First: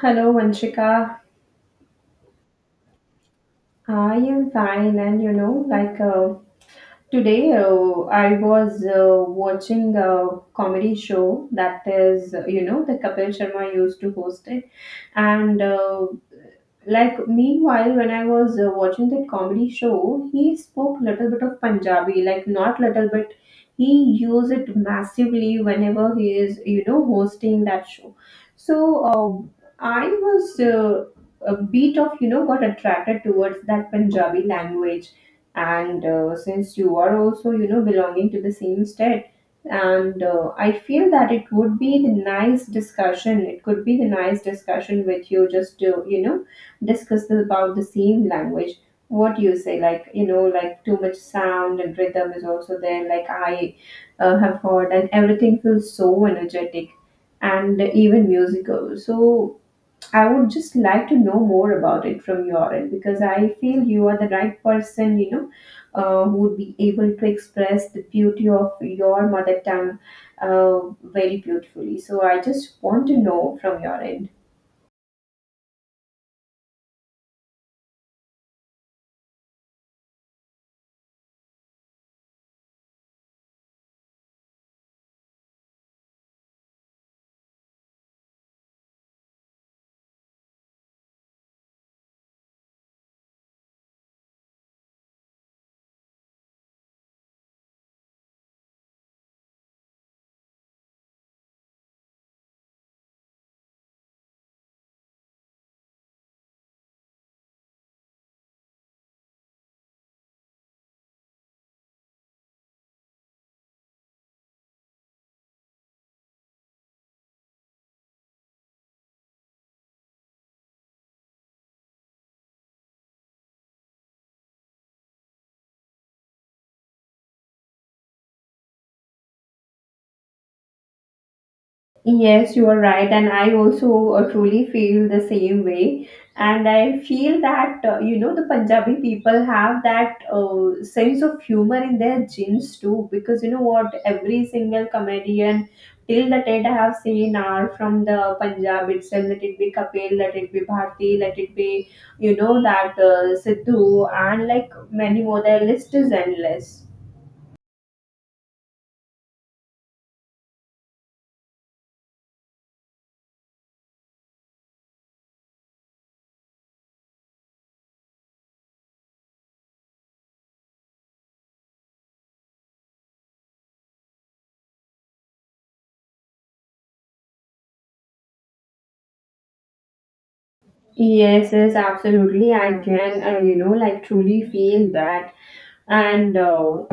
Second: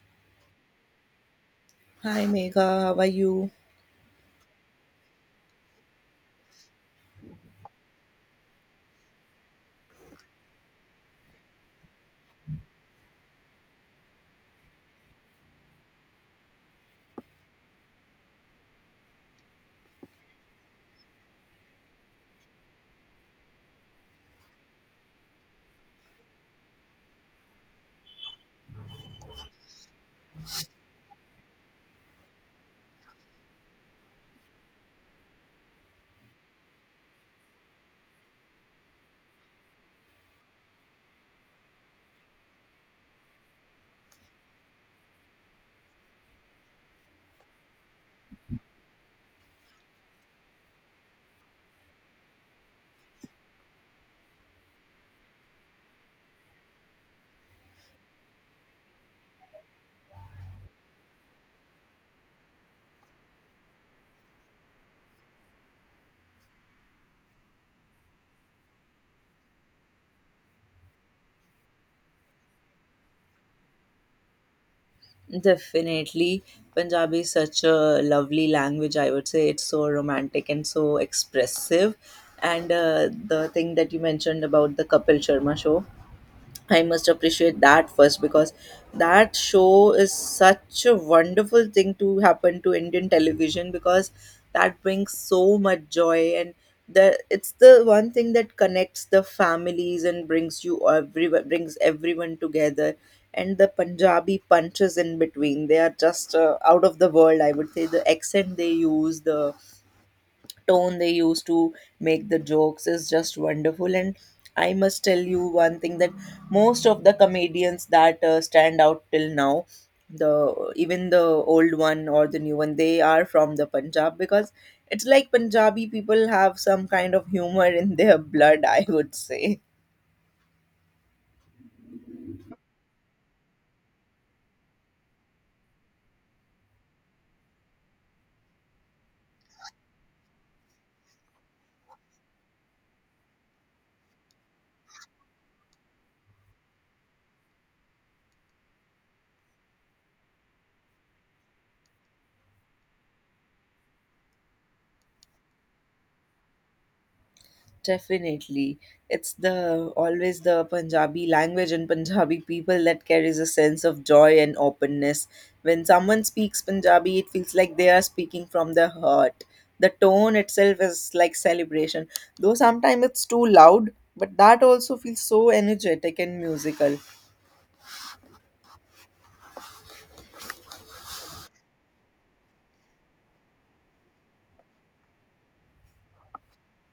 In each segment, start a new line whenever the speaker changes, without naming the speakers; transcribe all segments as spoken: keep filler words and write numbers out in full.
Hello, Vanshika.
Hi Megha, how are you?
I am fine, and you know, like uh, today, uh, I was uh, watching a comedy show that is, uh, you know, the Kapil Sharma used to host it. And uh, like meanwhile when I was uh, watching that comedy show, he spoke little bit of Punjabi, like not little bit, he used it massively whenever he is you know hosting that show. So uh, I was uh, a bit of you know got attracted towards that Punjabi language. And uh, since you are also you know belonging to the same state, and uh, I feel that it would be the nice discussion, it could be the nice discussion with you just to you know discuss about the same language. What do you say? Like you know like too much sound and rhythm is also there, like I uh, have heard, and everything feels so energetic and even musical. So I would just like to know more about it from your end, because I feel you are the right person, you know uh, who would be able to express the beauty of your mother tongue uh, very beautifully. So I just want to know from your end.
Definitely. Punjabi is such a lovely language, I would say. It's so romantic and so expressive. And uh, the thing that you mentioned about the Kapil Sharma show, I must appreciate that first, because that show is such a wonderful thing to happen to Indian television. Because that brings so much joy, and the it's the one thing that connects the families and brings you everyone brings everyone together. And the Punjabi punches in between, they are just uh, out of the world, I would say. The accent they use, the tone they use to make the jokes is just wonderful. And I must tell you one thing, that most of the comedians that uh, stand out till now, the even the old one or the new one, they are from the Punjab, because it's like Punjabi people have some kind of humor in their blood, I would say.
Yes, you are right, and I also uh, truly feel the same way. And I feel that uh, you know the Punjabi people have that uh, sense of humor in their genes too, because you know what, every single comedian till the date I have seen are from the Punjab itself. Let it be Kapil, let it be Bharti, let it be you know that uh, Sidhu, and like many more. Their list is endless.
Definitely. It's the always the Punjabi language and Punjabi people that carries a sense of joy and openness. When someone speaks Punjabi, it feels like they are speaking from their heart. The tone itself is like celebration. Though sometimes it's too loud, but that also feels so energetic and musical.
Yes, yes, absolutely. I can, uh, you know, like truly feel that. And uh,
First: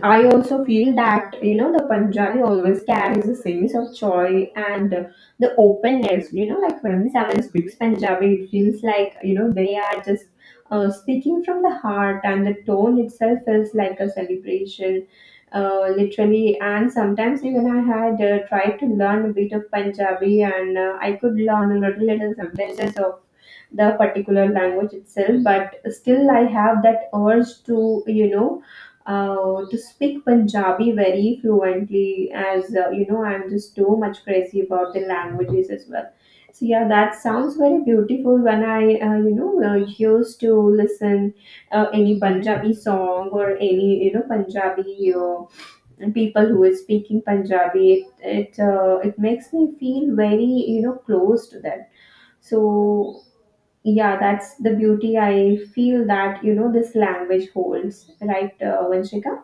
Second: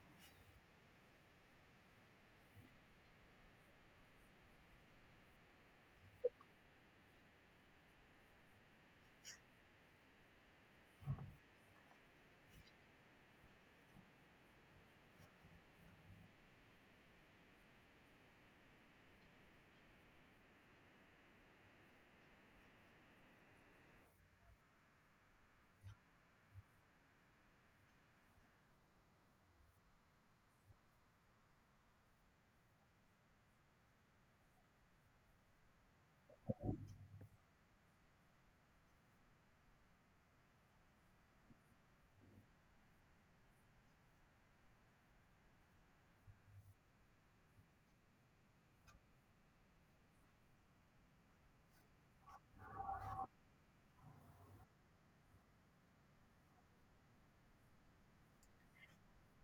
I also feel that, you know, the Punjabi always carries a sense of joy and uh, the openness. You know, like when someone speaks Punjabi, it feels like, you know, they are just uh, speaking from the heart, and the tone itself is like a celebration. Uh, literally, and sometimes even I had uh, tried to learn a bit of Punjabi, and uh, I could learn a little, little sentences of the particular language itself, but still I have that urge to you know uh, to speak Punjabi very fluently, as uh, you know I'm just too much crazy about the languages as well. So yeah, that sounds very beautiful when I uh, you know uh, used to listen uh, any Punjabi song or any you know Punjabi uh, and people who is speaking Punjabi, it it, uh, it makes me feel very you know close to that. So yeah, that's the beauty I feel that you know this language holds, right, uh, Vanshika?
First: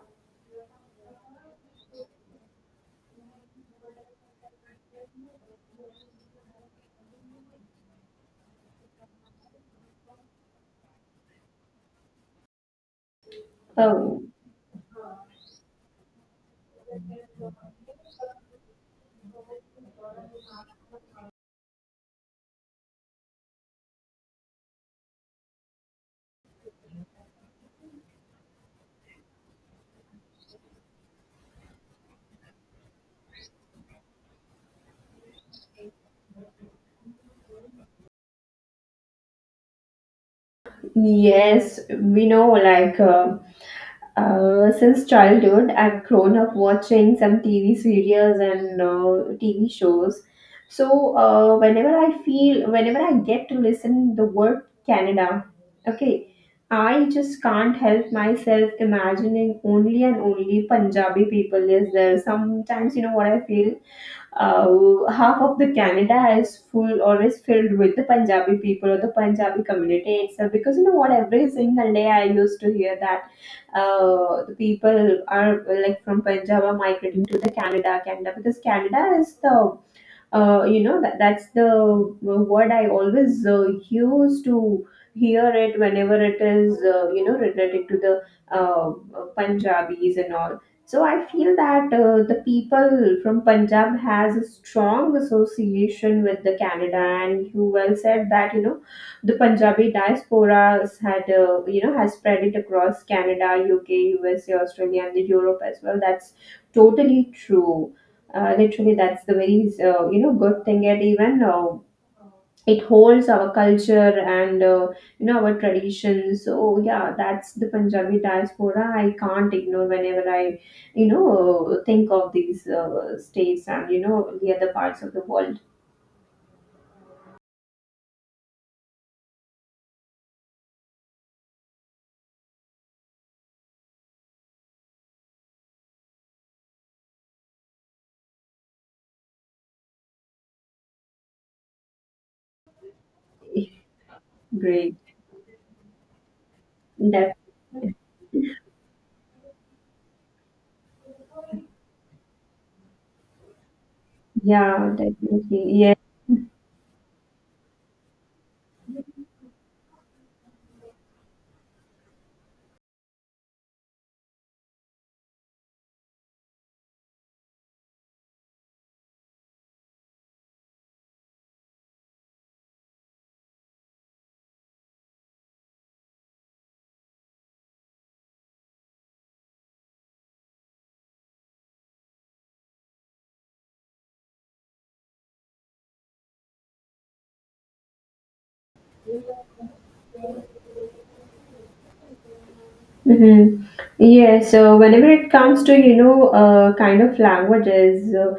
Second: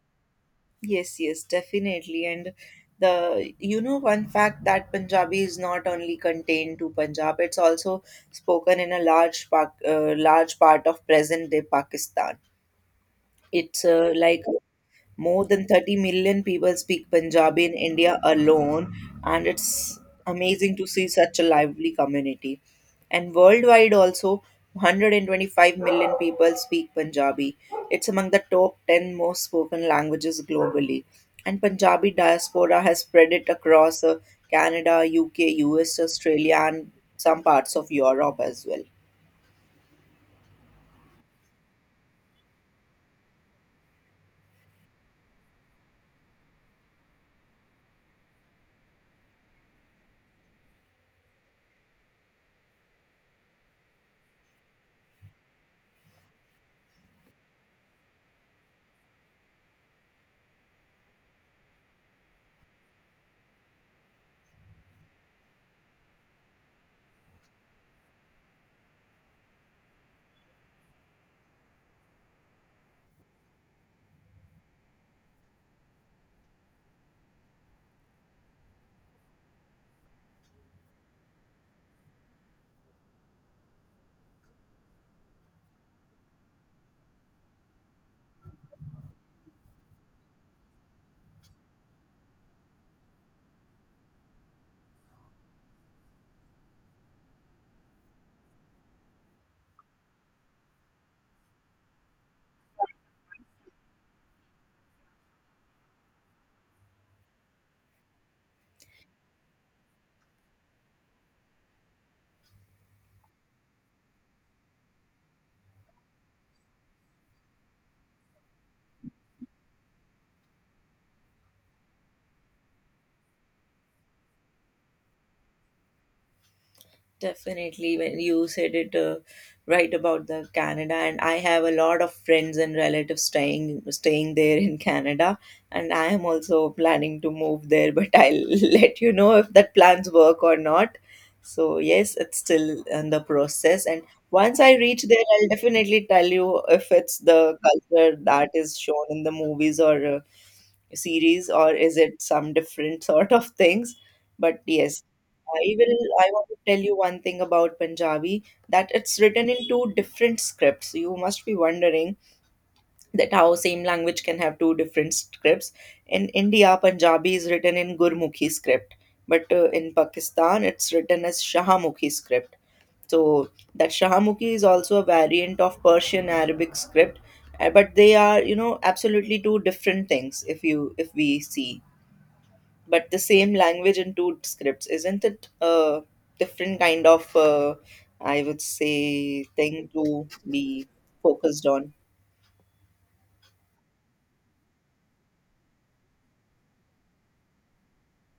Yes, yes, definitely. And the you know one fact, that Punjabi is not only contained to Punjab, it's also spoken in a large part, uh, large part of present-day Pakistan. It's uh,
Oh.
like more than thirty million people speak Punjabi in India alone, and it's amazing to see such a lively community. And worldwide, also, one hundred twenty-five million people speak Punjabi. It's among the top ten most spoken languages globally. And Punjabi diaspora has spread it across uh, Canada, U K, U S, Australia, and some parts of Europe as well.
Yes, we know, like uh, uh, since childhood I've grown up watching some TV serials and uh, TV shows. So uh, whenever I feel, whenever I get to listen the word Canada. Okay. I just can't help myself imagining only and only Punjabi people is there. Sometimes you know what I feel uh, half of the Canada is full or is filled with the Punjabi people or the Punjabi community itself. Because you know what, every single day I used to hear that uh, the people are like from Punjab are migrating to the Canada, Canada because Canada is the uh, you know that that's the uh, word I always uh, use to hear it whenever it is uh, you know related to the uh, uh, Punjabis and all. So I feel that uh, the people from Punjab has a strong association with the Canada, and you well said that you know the Punjabi diaspora has had uh, you know has spread it across Canada, U K, U S A, Australia, and the Europe as well. That's totally true, uh, literally. That's the very uh, you know good thing. It even uh, it holds our culture and uh, you know our traditions. So yeah, that's the Punjabi diaspora. I can't ignore whenever I you know think of these uh, states and you know the other parts of the world.
Definitely, when you said it uh, right about the Canada, and I have a lot of friends and relatives staying staying there in Canada, and I am also planning to move there. But I'll let you know if that plans work or not. So yes, it's still in the process, and once I
Great.
reach there, I'll definitely tell you if it's
That.
the culture that is shown in the movies or uh, series, or is it some different sort of things. But
Yeah,
yes, i
definitely.
will I want to tell you one thing about Punjabi, that it's written in two different scripts. You must be wondering that how same language can have two different scripts. In India, Punjabi is written in Gurmukhi script, but uh, in Pakistan, it's written as Shahamukhi script. So that Shahamukhi is also a variant of Persian Arabic script. Uh, but they are, you know absolutely two different things if you if we see. But the same language in two scripts, isn't it a different kind of uh, I would
Yeah.
say thing to be focused on?
Mm-hmm. Yeah, so whenever it comes to, you know, uh, kind of languages, uh,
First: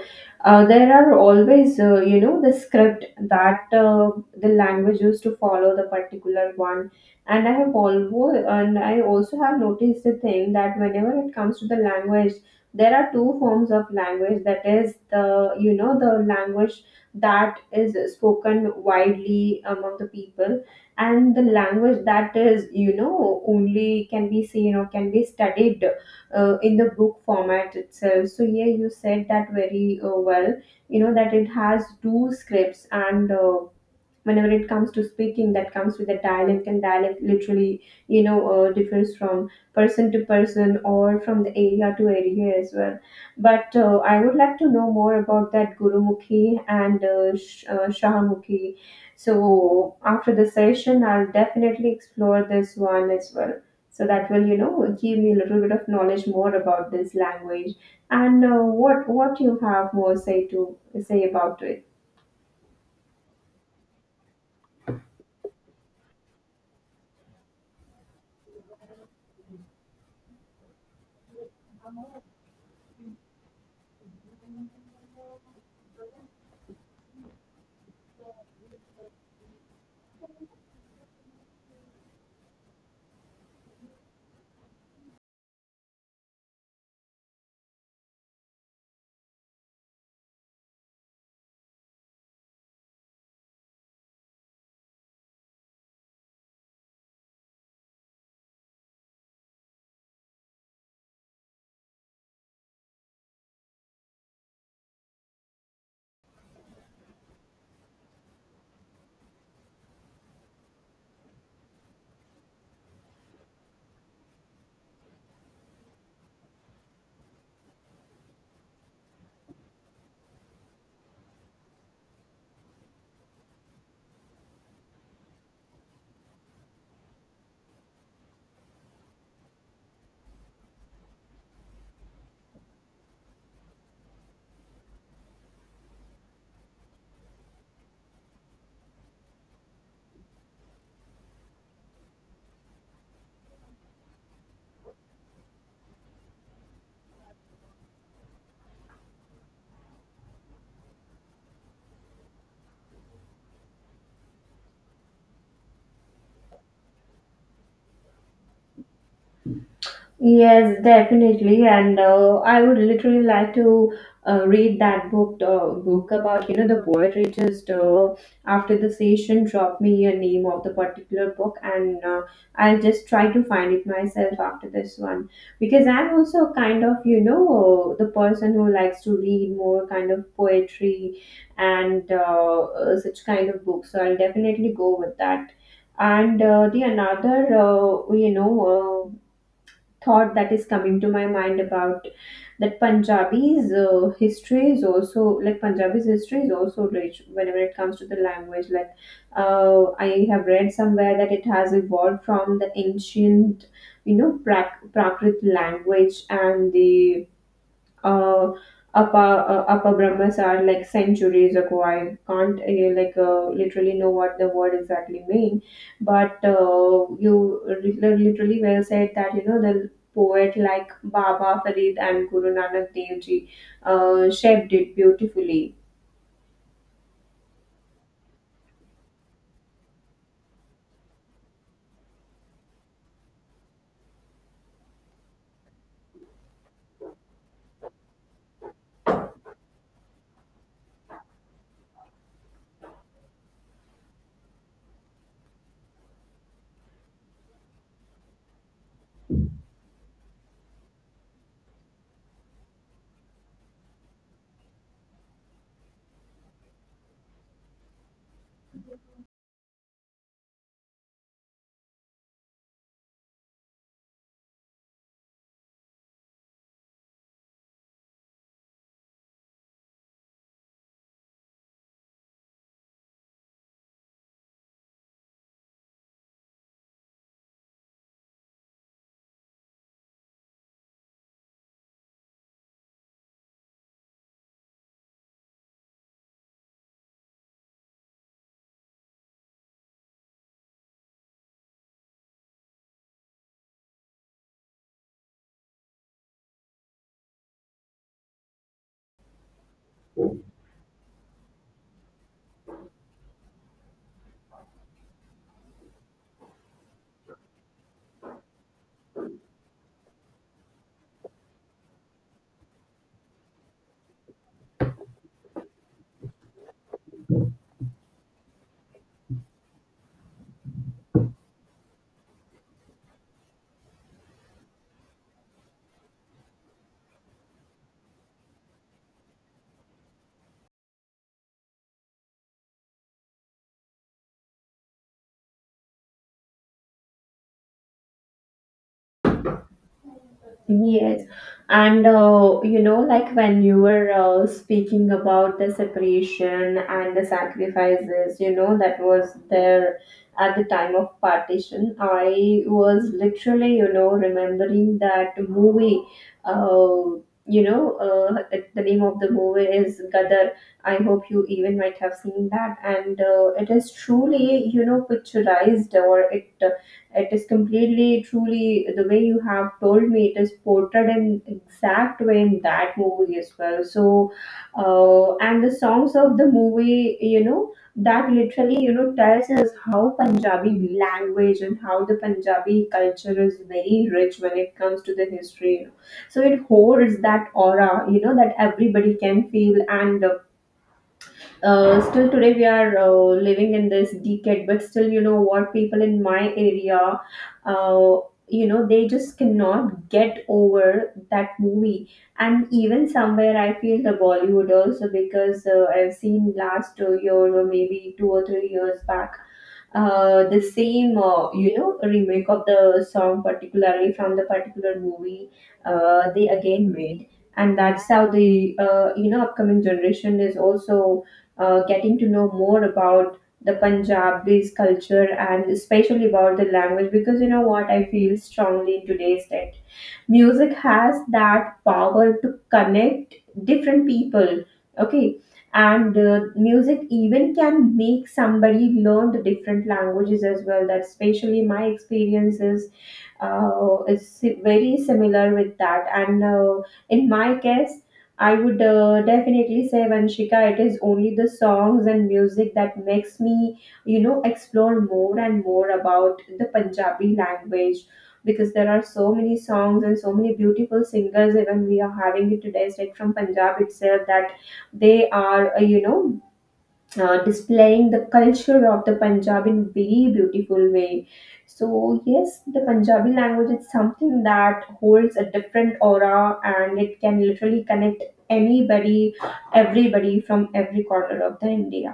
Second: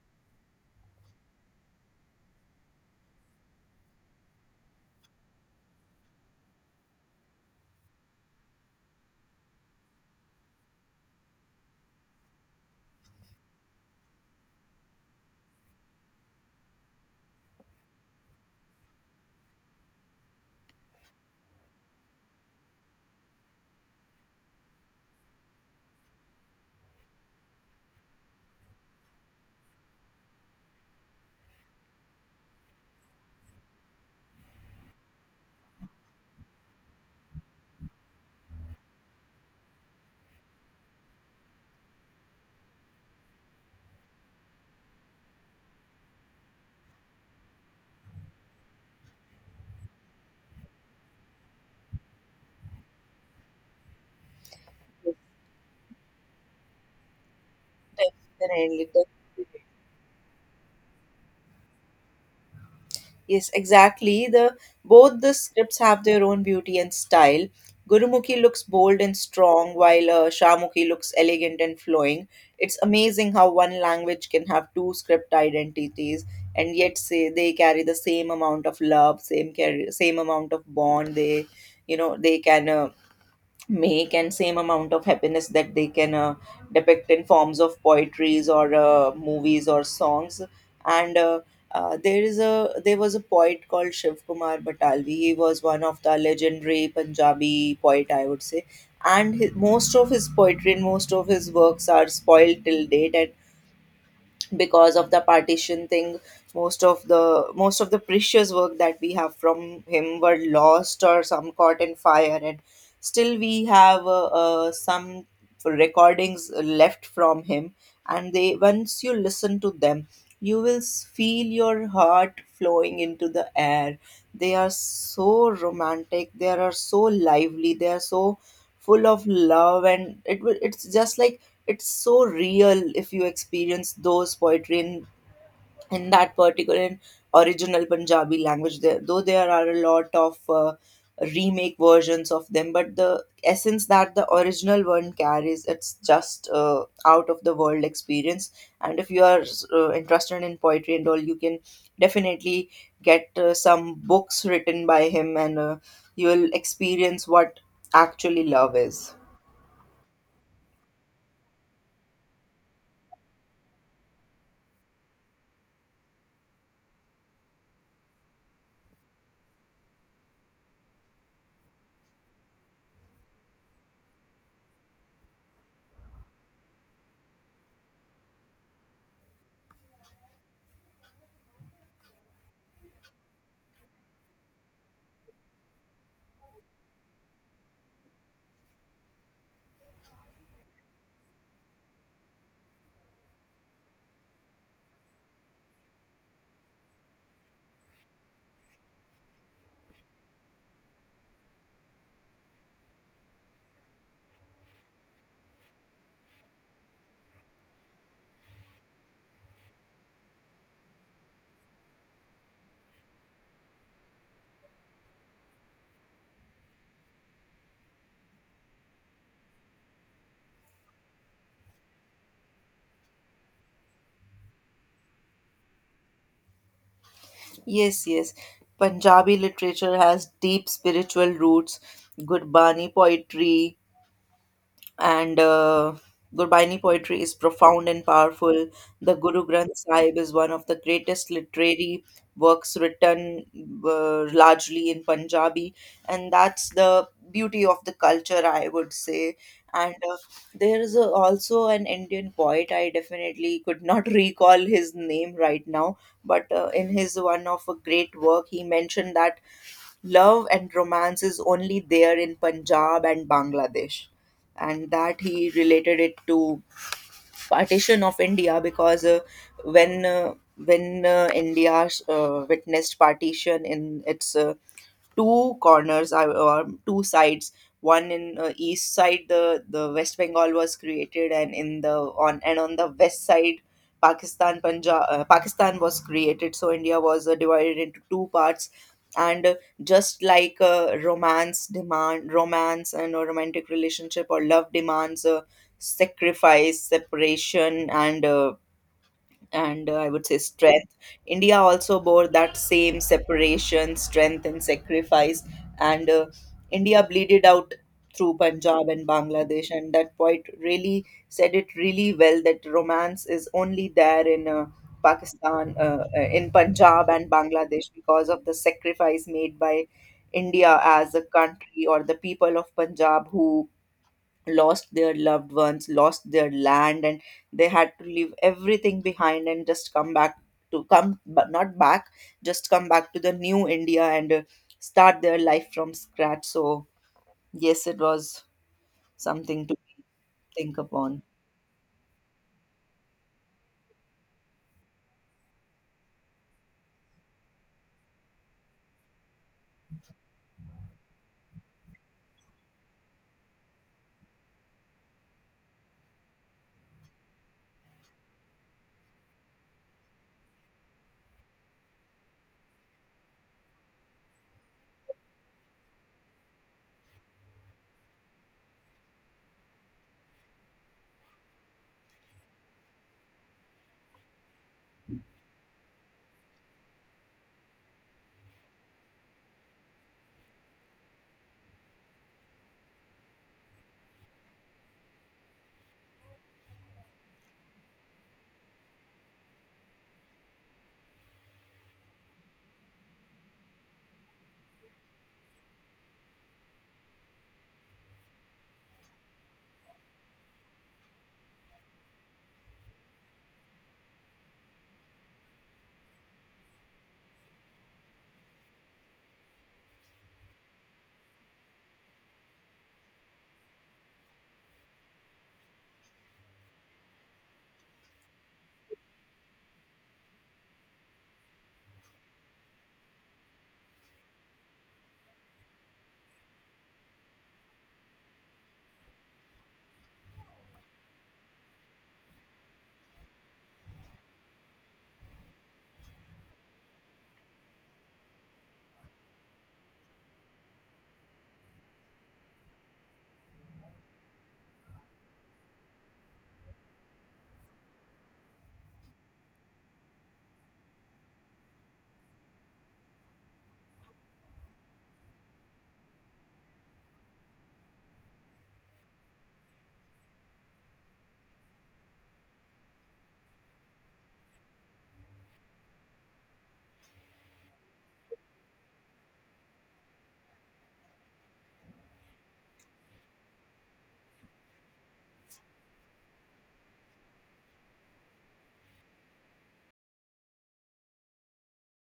uh, there are always, uh, you know, the script that uh, the language used to follow the particular one. And I have always, and I also have noticed the thing that whenever it comes to the language, there are two forms of language. That is the, you know, the language that is spoken widely among the people, and the language that is you know only can be seen or can be studied uh, in the book format itself. So yeah, you said that very uh, well, you know that it has two scripts. And uh, whenever it comes to speaking, that comes with a dialect, and dialect literally you know uh, differs from person to person or from the area to area as well. But uh, I would like to know more about that Gurumukhi and uh, Sh- uh, Shahamukhi. So after the session I'll definitely explore this one as well. So that will you know give me a little bit of knowledge more about this language.
Yes,
And uh,
definitely.
what what you have more say to say about it?
Yes, exactly. The both the scripts have their own beauty and style. Gurumukhi looks bold and strong, while uh, Shahmukhi looks elegant and flowing. It's amazing how one language can have two script identities, and yet say they carry the same amount of love, same carry, same amount of bond. They, you know, they can uh, make, and same amount of happiness that they can uh, depict in forms of poetries or uh, movies or songs. And uh, uh, there is a there was a poet called Shiv Kumar Batalvi. He was one of the legendary Punjabi poet, I would say. And his, most of his poetry and most of his works are spoiled till date, and because of the partition thing, most of the most of the precious work that we have from him were lost or some caught in fire. And still we have uh, uh, some recordings left from him, and they, once you listen to them, you will s- feel your heart flowing into the air. They are so romantic, they are so lively, they are so full of love, and it will it's just like it's so real if you experience those poetry in, in that particular in original Punjabi language. There, though there are a lot of uh, remake versions of them, but the essence that the original one carries, it's just uh, out of the world experience. And if you are uh, interested in poetry and all, you can definitely get uh, some books written by him, and uh, you will experience what actually love is.
Yes, definitely, and uh, I would literally like to uh, read that book uh, book about you know the poetry. Just uh, after the session, drop me a name of the particular book, and uh, I'll just try to find it myself after this one, because I'm also kind of you know the person who likes to read more kind of poetry and uh, uh, such kind of books. So I'll definitely go with that. And uh, the another, uh, you know. Uh, thought that is coming to my mind about that Punjabi's uh, history is also like Punjabi's history is also rich whenever it comes to the language. Like uh, I have read somewhere that it has evolved from the ancient, you know, Prak- Prakrit language and the uh, upper uh, upper brahmas are like centuries ago. I can't uh, like uh, literally know what the word exactly mean, but uh, you lit- literally well said that you know the poet like Baba Farid and Guru Nanak Dev Ji uh, shaped it beautifully.
Yes, yes. Punjabi literature has deep spiritual roots. Gurbani poetry, and uh, Gurbani poetry is profound and powerful. The Guru Granth Sahib is one of the greatest literary works written uh, largely in Punjabi, and that's the beauty of the culture, I would say. And uh, there is a, also an Indian poet, I definitely could not recall his name right now, but uh, in his one of a great work, he mentioned that love and romance is only there in Punjab and Bangladesh. And that he related it to partition of India, because uh, when uh, when uh, India uh, witnessed partition in its uh, two corners are or two sides. One in uh, east side, the the West Bengal was created, and in the on and on the west side, pakistan punjab uh, Pakistan was created. So India was uh, divided into two parts. And uh, just like uh, romance demand romance and a romantic relationship or love demands uh, sacrifice, separation, and uh, and uh, I would say strength. India also bore that same separation, strength, and sacrifice. And uh, India bleeded out through Punjab and Bangladesh. And that poet really said it really well, that romance is only there in uh, Pakistan, uh, uh, in Punjab and Bangladesh, because of the sacrifice made by India as a country, or the people of Punjab who lost their loved ones, lost their land, and they had to leave everything behind and just come back, to come, but not back, just come back to the new India and uh, start their life from scratch. So, yes, it was something to think upon.
Yes, and uh, you know, like when you were uh, speaking about the separation and the sacrifices, you know, that was there at the time of partition, I was literally, you know, remembering that movie. Uh, you know, uh, it- the name of the movie is Gadar. I hope you even might have seen that, and uh, it is truly, you know, picturized, or it it is completely, truly the way you have told me. It is portrayed in exact way in that movie as well. So, uh, and the songs of the movie, you know, that literally you know tells us how Punjabi language and how the Punjabi culture is very rich when it comes to the history. So it holds that aura, you know, that everybody can feel. And uh, uh, still today we are uh, living in this decade, but still you know what people in my area uh, you know they just cannot get over that movie. And even somewhere I feel the Bollywood also, because uh, I've seen last uh, year, or maybe two or three years back, uh, the same uh, you know remake of the song particularly from the particular movie, uh, they again made. And that's how the uh, you know upcoming generation is also uh, getting to know more about the Punjabi's culture and especially about the language. Because you know what I feel strongly in today's day, music has that power to connect different people. Okay. And uh, music even can make somebody learn the different languages as well. That especially my experiences uh, is si- very similar with that. And uh, in my case, I would uh, definitely say, Vanshika, it is only the songs and music that makes me you know explore more and more about the Punjabi language. Because there are so many songs and so many beautiful singers even we are having it today, it's like from Punjab itself, that they are uh, you know uh, displaying the culture of the Punjab in very beautiful way. So yes, the Punjabi language is something that holds a different aura, and it can literally connect anybody, everybody, from every corner of the India.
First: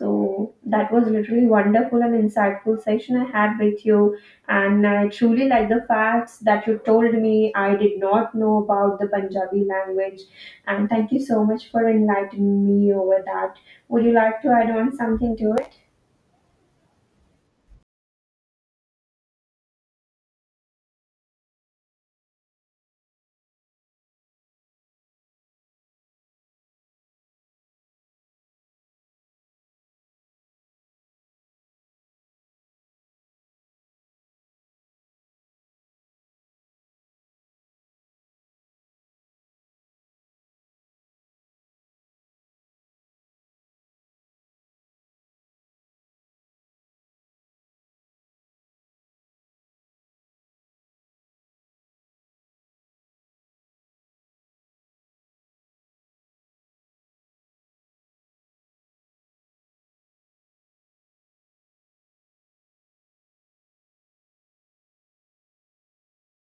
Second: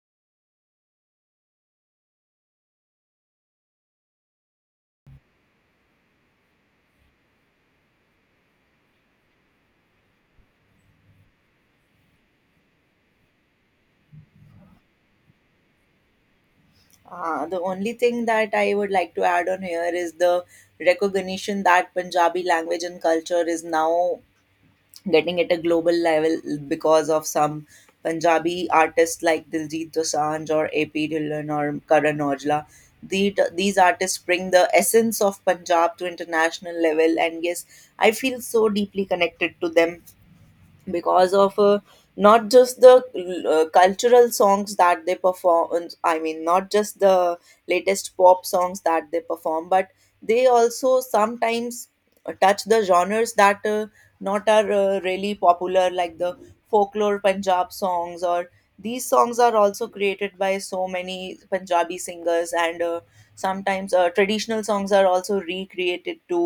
So that was literally wonderful and insightful session I had with you. And I truly like the facts that you told me. I did not know about the Punjabi language. And thank you so much for enlightening me over that. Would you like to add on something to it?
Uh, the only thing that I would like to add on here is the recognition that Punjabi language and culture is now getting at a global level, because of some Punjabi artists like Diljit Dosanjh or A P Dhillon or Karan Aujla. The, these artists bring the essence of Punjab to international level, and yes, I feel so deeply connected to them, because of uh, not just the uh, cultural songs that they perform. uh, I mean, not just the latest pop songs that they perform, but they also sometimes uh, touch the genres that uh, not are uh, really popular, like the folklore Punjab songs. Or these songs are also created by so many Punjabi singers, and uh, sometimes uh, traditional songs are also recreated to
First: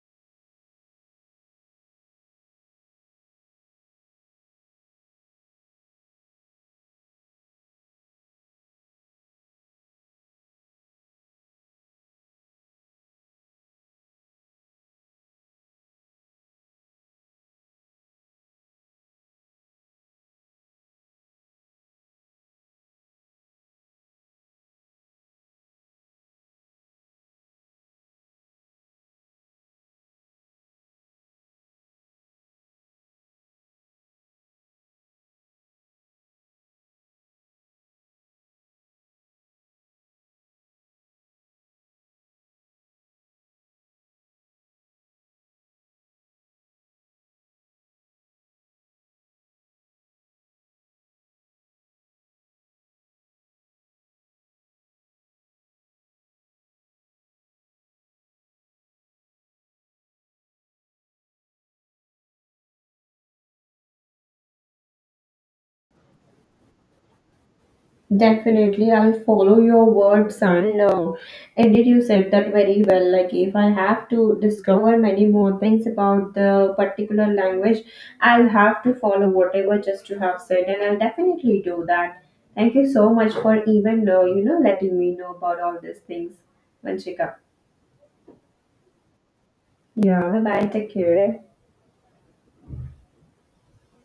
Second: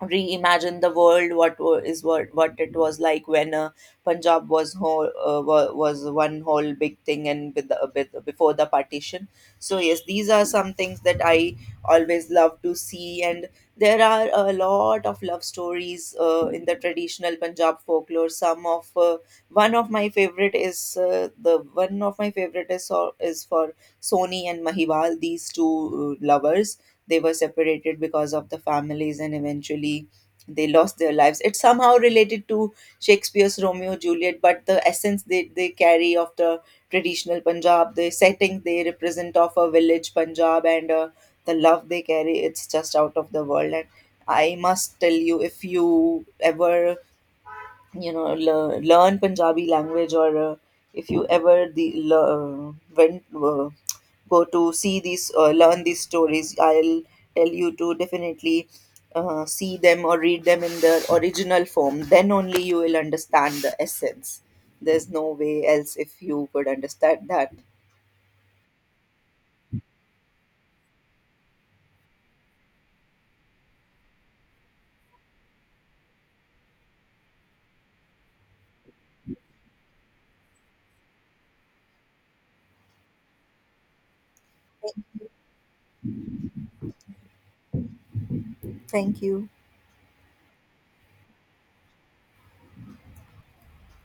reimagine the world what wa- is what what it was like when uh, Punjab was whole, uh, wa- was one whole big thing, and with the, with, before the partition. So yes, these are some things that I always love to see. And there are a lot of love stories uh, in the traditional Punjab folklore. Some of uh, one of my favorite is uh, the one of my favorite is, uh, is for Soni and Mahiwal. These two uh, lovers, they were separated because of the families, and eventually they lost their lives. It's somehow related to Shakespeare's Romeo Juliet, but the essence they, they carry of the traditional Punjab, the setting they represent of a village Punjab, and uh, the love they carry, it's just out of the world. And I must tell you, if you ever you know lear- learn Punjabi language, or uh, if you ever the lear- went uh, go to see these, uh, learn these stories, I'll tell you to definitely uh, see them or read them in their original form. Then only you will understand the essence. There's no way else if you could understand that.
Definitely, I'll follow your words, and uh, indeed you said that very well. Like, if I have to discover many more things about the particular language, I'll have to follow whatever just you have said, and I'll definitely do that. Thank you so much for even uh, you know letting me know about all these things, Vanshika.
Thank you.
Yeah, bye bye. Take care.